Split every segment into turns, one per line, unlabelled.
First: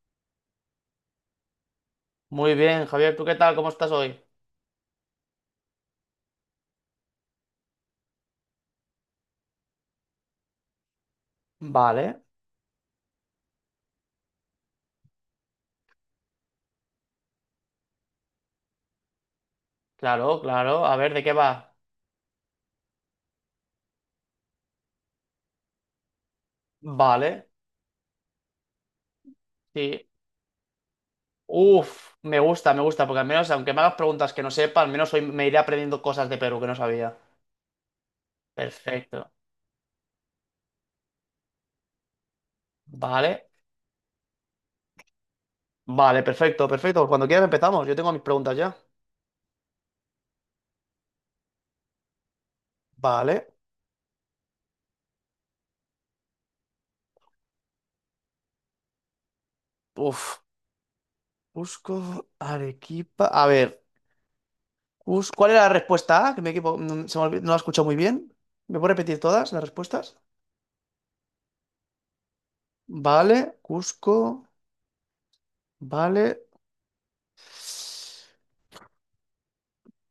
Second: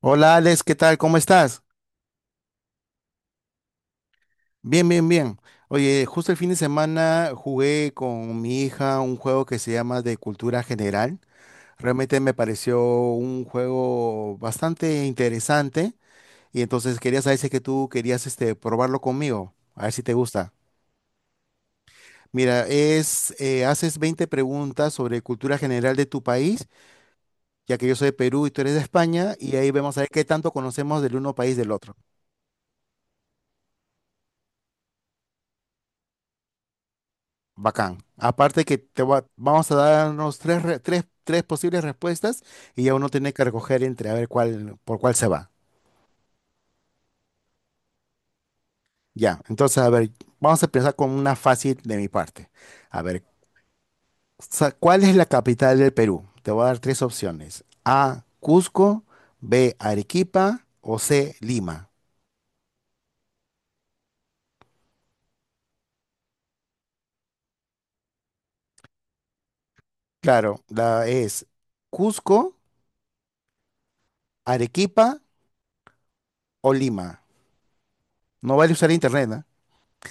Hola Alex, ¿qué tal? ¿Cómo estás?
Muy bien, Javier, ¿tú qué tal? ¿Cómo estás hoy?
Bien, bien, bien. Oye, justo el fin de semana jugué con mi hija un juego que se llama de cultura general. Realmente
Vale,
me pareció un juego bastante interesante y entonces quería saber si es que tú querías probarlo conmigo, a ver si te
Claro,
gusta.
claro. A ver, ¿de qué va?
Mira, haces 20 preguntas sobre cultura general de tu país,
Vale.
ya que yo soy de Perú y tú eres de España, y ahí vemos a
Sí.
ver qué tanto conocemos del uno país del otro.
Uf, me gusta, porque al menos, aunque me hagas preguntas que no sepa, al menos hoy me iré aprendiendo cosas de Perú que no sabía.
Bacán. Aparte que
Perfecto.
vamos a darnos tres posibles respuestas y ya uno tiene que
Vale.
recoger entre a ver cuál, por cuál se va.
Vale, perfecto, perfecto. Cuando quieras empezamos. Yo tengo mis preguntas ya.
Ya, entonces, a ver, vamos a empezar con una fácil de mi parte. A ver,
Vale.
¿cuál es la capital del Perú? Te voy a dar tres opciones. A, Cusco, B,
Uf.
Arequipa o C, Lima.
Cusco, Arequipa. A ver, ¿cuál era la respuesta A? Que no, no la he escuchado muy bien. ¿Me puedo repetir todas las respuestas?
Claro, la es Cusco,
Vale, Cusco,
Arequipa
vale.
o Lima. No vale usar internet, ¿eh?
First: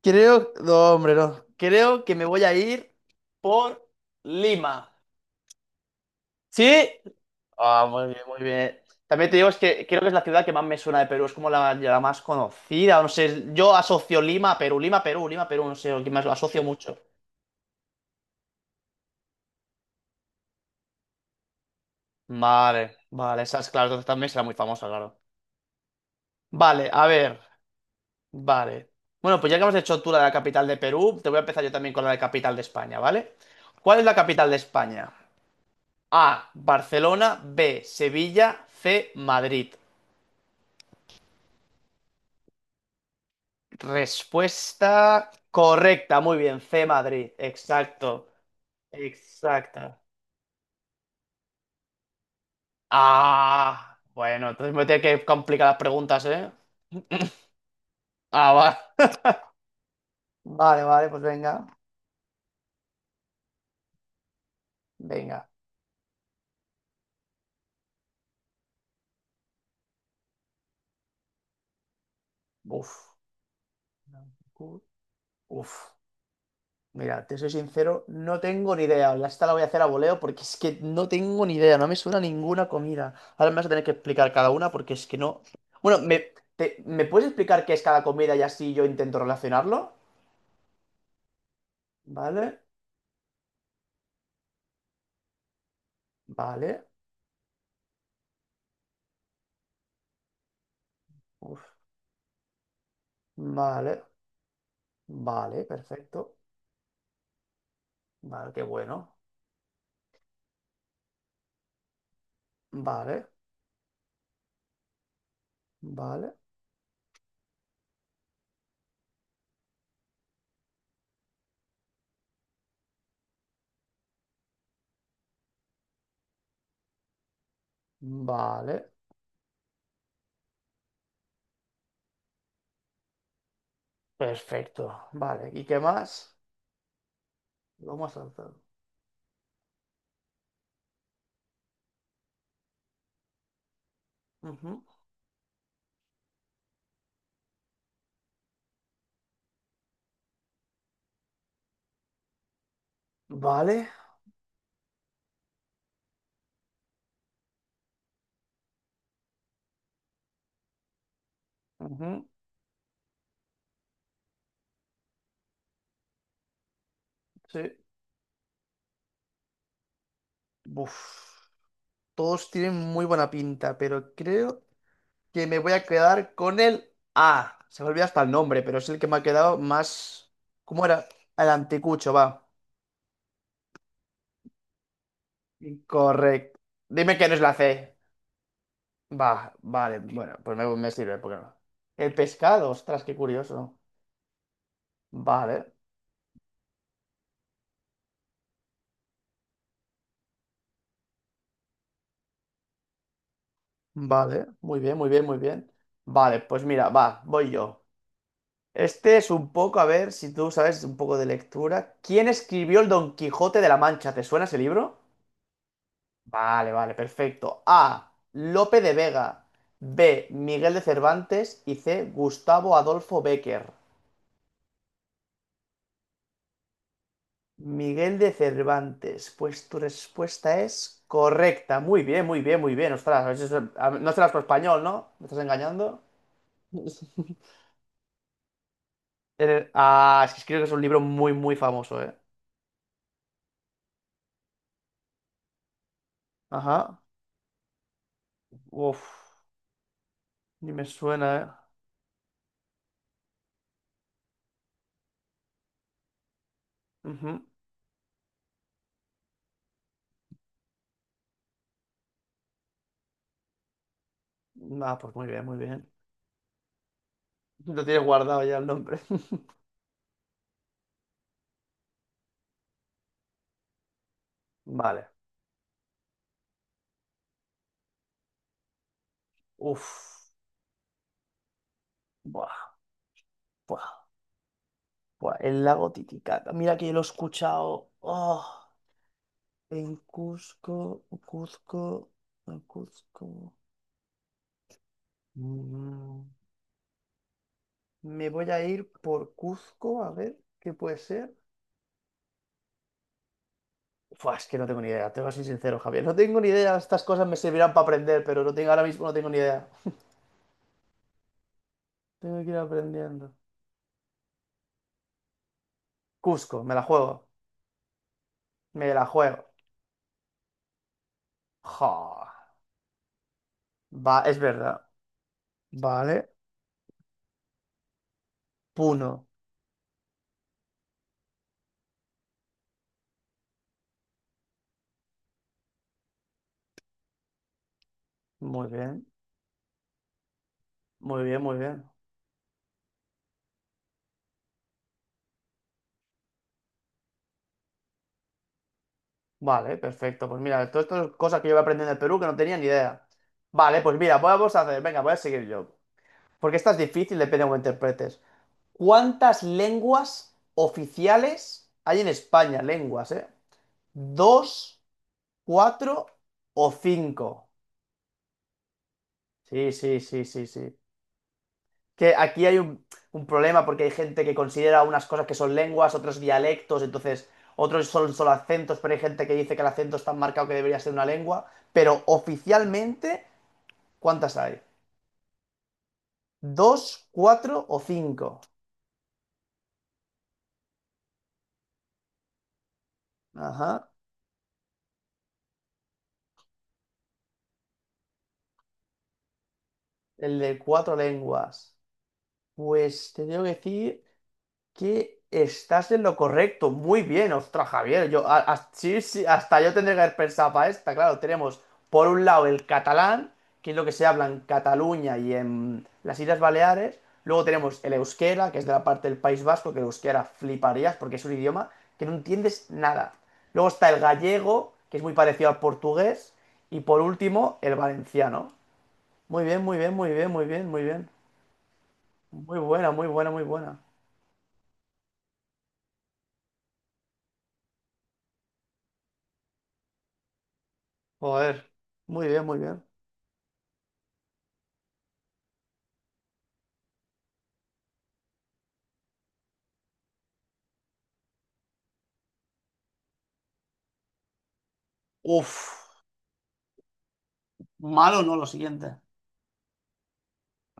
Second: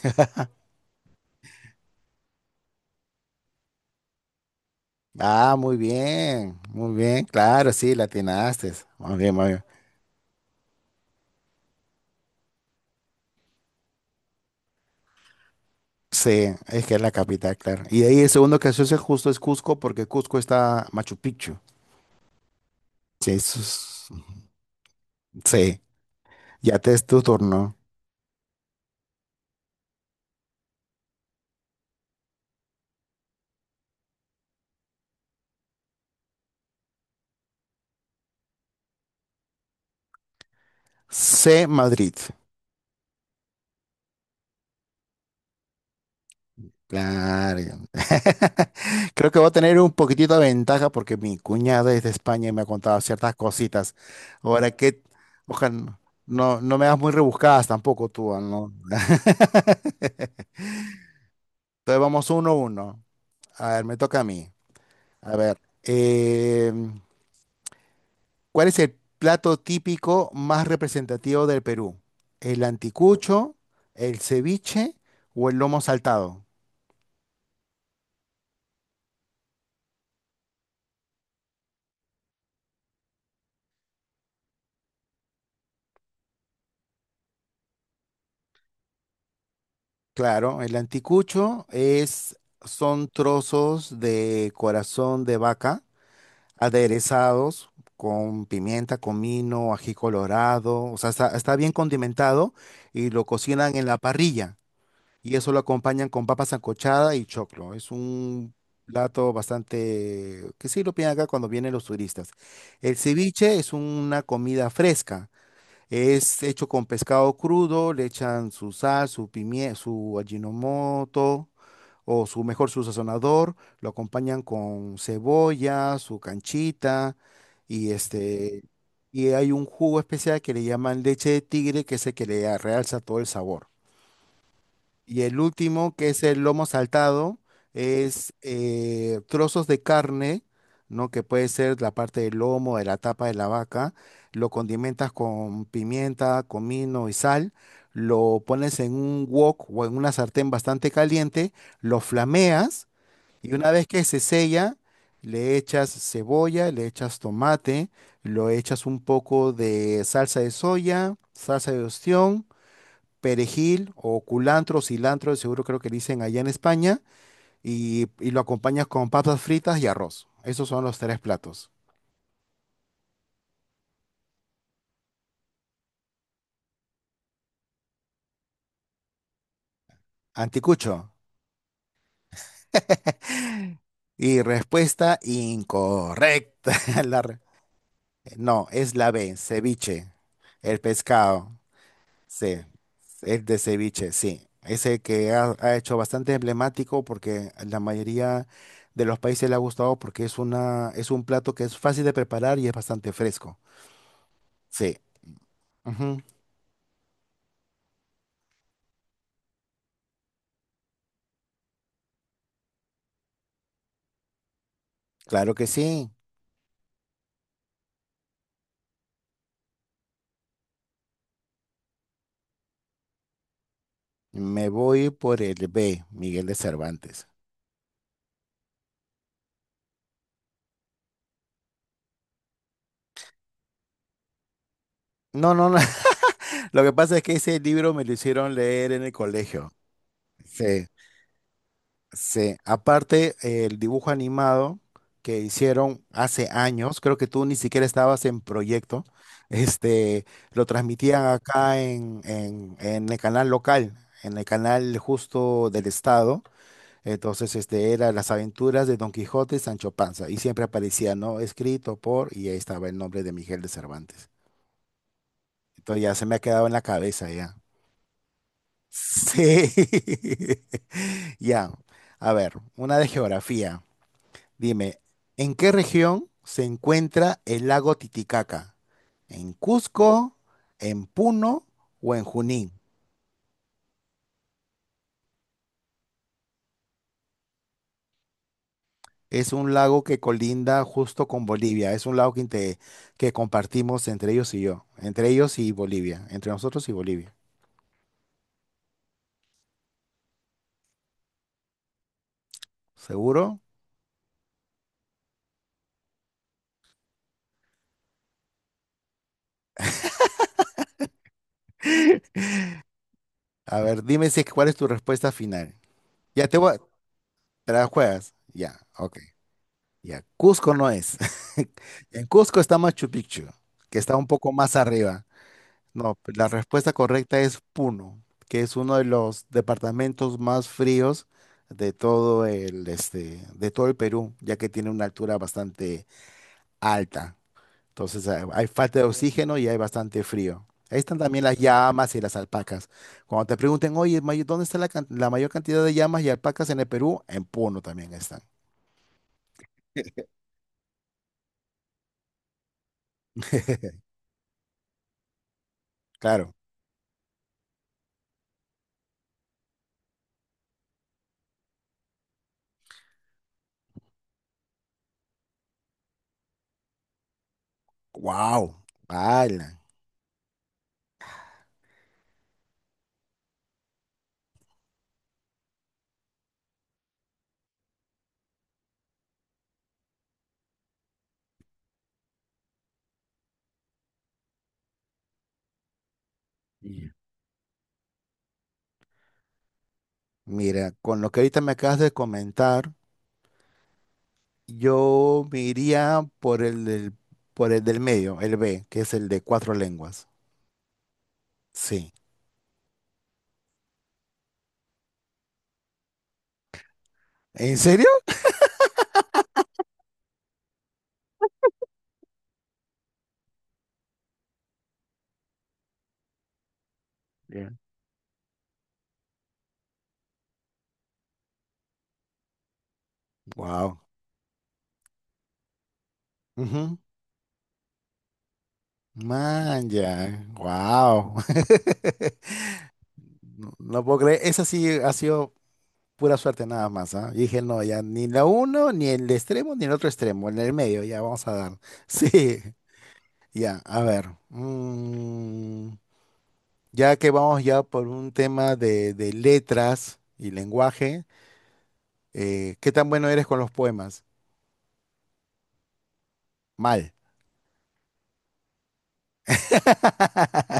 Creo, no, hombre, no. Creo que me voy a ir por Lima.
Ah,
¿Sí?
muy bien, claro,
Ah,
sí, la
muy bien, muy
atinaste.
bien.
Muy
También
bien,
te
muy
digo, es
bien.
que creo que es la ciudad que más me suena de Perú, es como la más conocida, no sé, yo asocio Lima a Perú, Lima, Perú, Lima, Perú, no sé, que más lo
Sí,
asocio
es que
mucho.
es la capital, claro. Y de ahí el segundo que se justo es Cusco, porque Cusco está Machu Picchu.
Vale,
Sí,
vale, esas, claro, entonces también será muy famosa, claro.
sí, ya
Vale,
te es
a
tu
ver,
turno.
vale. Bueno, pues ya que hemos hecho tú la de la capital de Perú, te voy a empezar yo también con la de capital de España, ¿vale? ¿Cuál es la capital de España? A, Barcelona, B, Sevilla, C, Madrid.
C, Madrid.
Respuesta correcta, muy bien, C, Madrid,
Claro.
exacto,
Creo que voy a tener un
exacta.
poquitito de ventaja porque mi cuñada es de España y me ha contado ciertas cositas.
Ah, bueno,
Ahora
entonces me voy a
que,
tener que complicar las
ojalá,
preguntas, ¿eh?
no, no me das muy rebuscadas tampoco tú,
Ah,
¿no?
va. Vale, vale, pues venga,
Entonces vamos uno a uno. A ver, me toca a mí. A
venga.
ver, em, ¿cuál es el plato típico más representativo del Perú? ¿El
Uf.
anticucho, el ceviche o el lomo
Uf.
saltado?
Mira, te soy sincero, no tengo ni idea. Ya esta la voy a hacer a voleo porque es que no tengo ni idea, no me suena ninguna comida. Ahora me vas a tener que explicar cada una porque es que no. Bueno, ¿me puedes explicar qué es cada comida y así yo intento relacionarlo?
Claro, el anticucho
Vale,
son trozos de corazón de vaca
vale,
aderezados con pimienta, comino, ají colorado, o sea, está
uf,
bien condimentado y lo cocinan en la
vale,
parrilla. Y eso lo
vale,
acompañan con
perfecto.
papa sancochada y choclo. Es un
Vale, qué bueno.
plato bastante que sí lo piden acá cuando vienen los turistas. El
Vale,
ceviche es una comida fresca.
vale,
Es hecho con pescado crudo, le echan su sal, su pimienta, su ajinomoto o su mejor su sazonador, lo acompañan con cebolla, su canchita y este
vale,
y hay un jugo especial que le llaman leche de tigre que es el que le realza todo el sabor.
perfecto.
Y el
Vale, ¿y qué
último, que es
más?
el lomo saltado,
Lo hemos
es
saltado.
trozos de carne, ¿no? Que puede ser la parte del lomo, de la tapa de la vaca. Lo
Ujú.
condimentas con pimienta, comino y sal. Lo pones en un wok o en una sartén bastante caliente. Lo flameas y una vez
Vale,
que se sella, le echas cebolla, le echas tomate, lo echas un poco de salsa de soya, salsa de
ujú,
ostión, perejil o culantro, cilantro, de seguro creo que dicen allá en España,
sí.
y lo acompañas con papas fritas y arroz. Esos son los tres
Uf.
platos.
Todos tienen muy buena pinta, pero creo que me voy a quedar con el A. Se me olvida hasta el nombre, pero es el que me ha quedado más... ¿Cómo
Anticucho.
era? El anticucho, va.
Y respuesta
Incorrecto.
incorrecta.
Dime
La
que no
re-
es la C.
no, es la
Va,
B,
vale.
ceviche.
Bueno, pues me,
El
me sirve, ¿por qué no?
pescado.
El
Sí,
pescado, ostras, qué
el de
curioso.
ceviche, sí. Ese que ha,
Vale,
ha hecho bastante emblemático porque a la mayoría de los países le ha gustado porque es un plato que es fácil de preparar y es bastante fresco.
vale. Muy
Sí.
bien, muy bien, muy bien. Vale, pues mira, va, voy yo. Este es un poco, a ver si tú sabes un poco de lectura. ¿Quién escribió el Don Quijote de la Mancha? ¿Te suena ese libro?
Claro que sí.
Vale, vale, perfecto. A. Lope de Vega. B. Miguel de Cervantes. Y C. Gustavo Adolfo Bécquer.
Me voy por el B, Miguel de Cervantes.
Miguel de Cervantes. Pues tu respuesta es correcta. Muy bien, muy bien, muy bien. Ostras, no serás por español, ¿no? ¿Me estás
No, no, no.
engañando?
Lo que pasa es que ese libro me lo hicieron leer en el colegio.
Ah, es que creo que es un
Sí,
libro muy, muy famoso, ¿eh?
sí. Aparte, el dibujo animado que hicieron hace años,
Ajá.
creo que tú ni siquiera estabas en
Uf,
proyecto, este, lo
ni me
transmitían
suena,
acá en el canal local, en el canal justo del estado.
¿eh? Ujú.
Entonces, este era Las aventuras de Don Quijote y Sancho Panza. Y siempre aparecía, ¿no? Escrito por, y ahí estaba el nombre de Miguel de Cervantes.
Ah, pues muy bien, muy bien.
Entonces ya se me ha quedado en la cabeza ya.
Lo tienes guardado ya el nombre.
Sí. Ya. A ver, una de geografía. Dime,
Vale.
¿en qué región se encuentra el lago Titicaca? ¿En
Uf.
Cusco, en Puno o en Junín?
Buah. Buah, buah, el lago Titicaca. Mira que yo lo he escuchado. Oh,
Es un
en
lago que colinda
Cusco,
justo con Bolivia. Es
Cuzco,
un lago que,
en
inte- que
Cuzco.
compartimos entre ellos y yo. Entre ellos y Bolivia.
Mm,
Entre nosotros y Bolivia.
me voy a ir por Cuzco, a ver qué puede ser.
¿Seguro?
Buah, es que no tengo ni idea, te voy a ser sincero, Javier. No tengo ni idea, estas cosas me servirán para aprender, pero no tengo, ahora mismo no tengo ni idea. Tengo que ir aprendiendo.
A ver, dime si, cuál es tu respuesta final. Ya te
Cusco,
voy.
me la juego.
¿Te la juegas? Ya,
Me la
ok.
juego.
Ya, Cusco no es.
Jo,
En Cusco está Machu Picchu, que está
va,
un
es
poco más
verdad.
arriba. No,
Vale.
la respuesta correcta es Puno, que es uno de
Puno.
los departamentos más fríos de todo el, este, de todo el Perú, ya que tiene una altura bastante alta. Entonces hay
Muy
falta de
bien.
oxígeno y hay bastante frío. Ahí están
Muy bien,
también las
muy bien.
llamas y las alpacas. Cuando te pregunten, oye, ¿dónde está la mayor cantidad de llamas y alpacas en el Perú? En Puno también están.
Vale, perfecto. Pues mira, todo esto es cosas que yo voy aprendiendo en Perú que no tenía ni idea. Vale, pues mira, vamos a hacer, venga, voy a seguir yo.
Claro.
Porque esta es difícil, depende de cómo interpretes. ¿Cuántas lenguas oficiales hay en España? Lenguas, ¿eh? ¿Dos, cuatro o cinco?
Wow.
Sí,
¡Ala!
sí, sí, sí, sí, que aquí hay un problema porque hay gente que considera unas cosas que son lenguas, otros dialectos, entonces otros son solo acentos, pero hay gente que dice que el acento es tan marcado que debería ser una lengua. Pero oficialmente, ¿cuántas hay? ¿Dos,
Y-
cuatro o cinco?
Mira, con lo que ahorita me acabas de comentar,
Ajá.
yo me iría por el del medio, el B, que es el de cuatro lenguas.
El de cuatro lenguas.
Sí.
Pues te tengo que decir que estás en lo correcto. Muy bien, ostras,
¿En serio?
Javier. Yo, sí, sí, hasta yo tendría que haber pensado para esta. Claro, tenemos por un lado el catalán, que es lo que se habla en Cataluña y en las Islas Baleares. Luego tenemos el euskera, que es de la parte del País Vasco, que el euskera fliparías porque es un idioma que no entiendes nada. Luego está el
Wow.
gallego, que es muy parecido al portugués. Y por último, el valenciano. Muy bien, muy
Man,
bien, muy bien,
ya.
muy bien, muy bien.
Wow.
Muy buena, muy buena, muy
No,
buena.
no puedo creer. Esa sí ha sido pura suerte nada más, ¿ah? Y dije, no, ya ni la uno, ni el extremo, ni el otro extremo, en el medio, ya vamos a
Joder.
dar.
Muy bien, muy
Sí,
bien.
ya, a ver. Ya que vamos ya por un tema de, letras y lenguaje, ¿qué tan bueno eres con los poemas?
Uf,
Mal.
malo no lo siguiente.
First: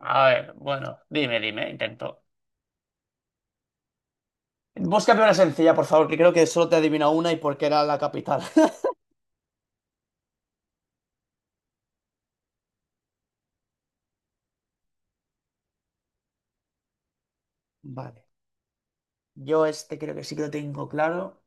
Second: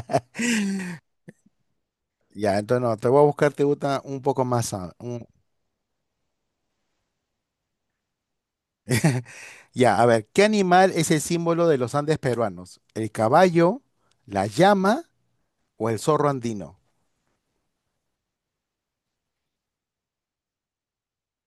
A ver, bueno, dime, dime, intento.
Ya, entonces no, te voy a buscar, te gusta un poco más,
Búscame una sencilla, por favor, que creo que solo te adivina una y porque era la capital.
Ya, a ver, ¿qué animal es el símbolo de los Andes peruanos? ¿El caballo, la llama o el zorro andino?
Vale. Yo este creo que sí que lo tengo claro.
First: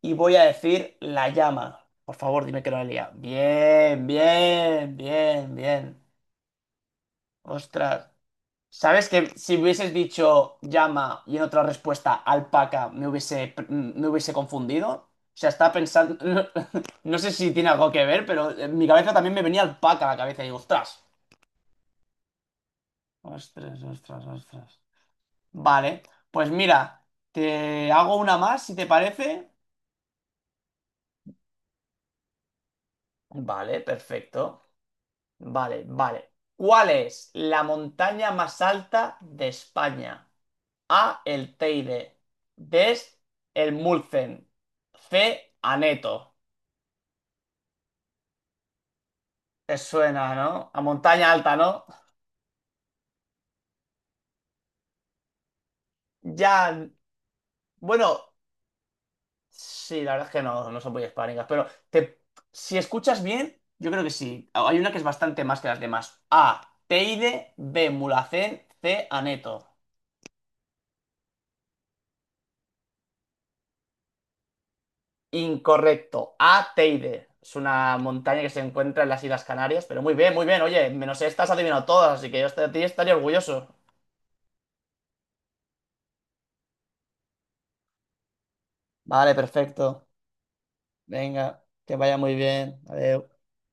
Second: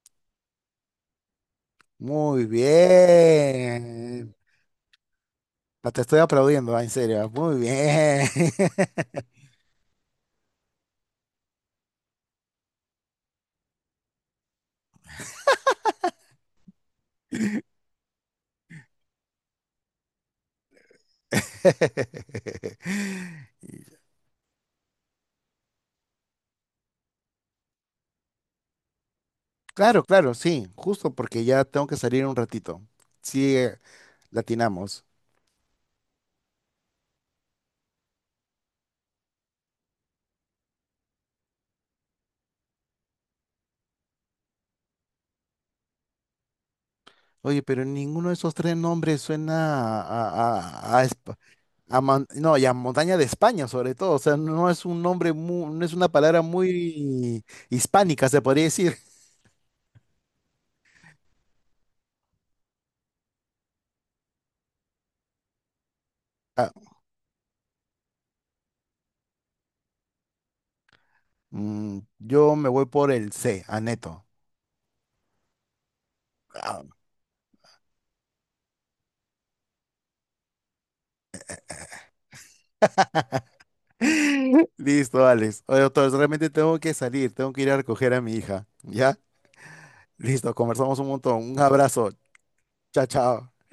Y voy a decir la llama. Por favor,
Muy
dime que no la he liado. Bien,
bien.
bien, bien,
Ah, te
bien.
estoy aplaudiendo, ah, en serio. Muy
Ostras.
bien.
Sabes que si hubieses dicho llama y en otra respuesta alpaca me hubiese confundido. O sea, estaba pensando. No, sé si tiene algo que ver, pero en mi cabeza también me venía alpaca a la cabeza y digo, ostras. Ostras, ostras, ostras. Vale, pues mira, te hago una más si te parece.
Claro, claro, sí, justo porque ya tengo que salir un ratito. Sí,
Vale, perfecto.
latinamos.
Vale, vale. ¿Cuál es la montaña más alta de España? A. El Teide. D. El Mulzen. C. Aneto.
Oye, pero ninguno de esos tres nombres
Te
suena a,
suena,
a,
¿no? A
a- a
montaña
esp-
alta, ¿no?
A mon- no, y a montaña de España, sobre todo. O sea, no es un nombre mu- no es una palabra
Ya.
muy hispánica,
Bueno,
se podría decir.
sí, la verdad es que no, no son muy hispánicas, pero te, si escuchas bien, yo creo que sí. Hay una que es bastante más que las demás. A.
Ah,
Teide. B. Mulhacén. C. Aneto.
mm, yo me voy por el C, Aneto.
Incorrecto. A.
Ah.
Teide. Es una montaña que se encuentra en las Islas Canarias, pero muy bien, muy bien. Oye, menos esta has adivinado todas, así que yo de ti estaría orgulloso.
Listo, Alex. Oye, doctor, realmente tengo que salir, tengo que ir a recoger a mi hija. ¿Ya?
Vale, perfecto.
Listo, conversamos un montón. Un
Venga, que
abrazo.
vaya muy bien.
Chao,
Adiós.
chao.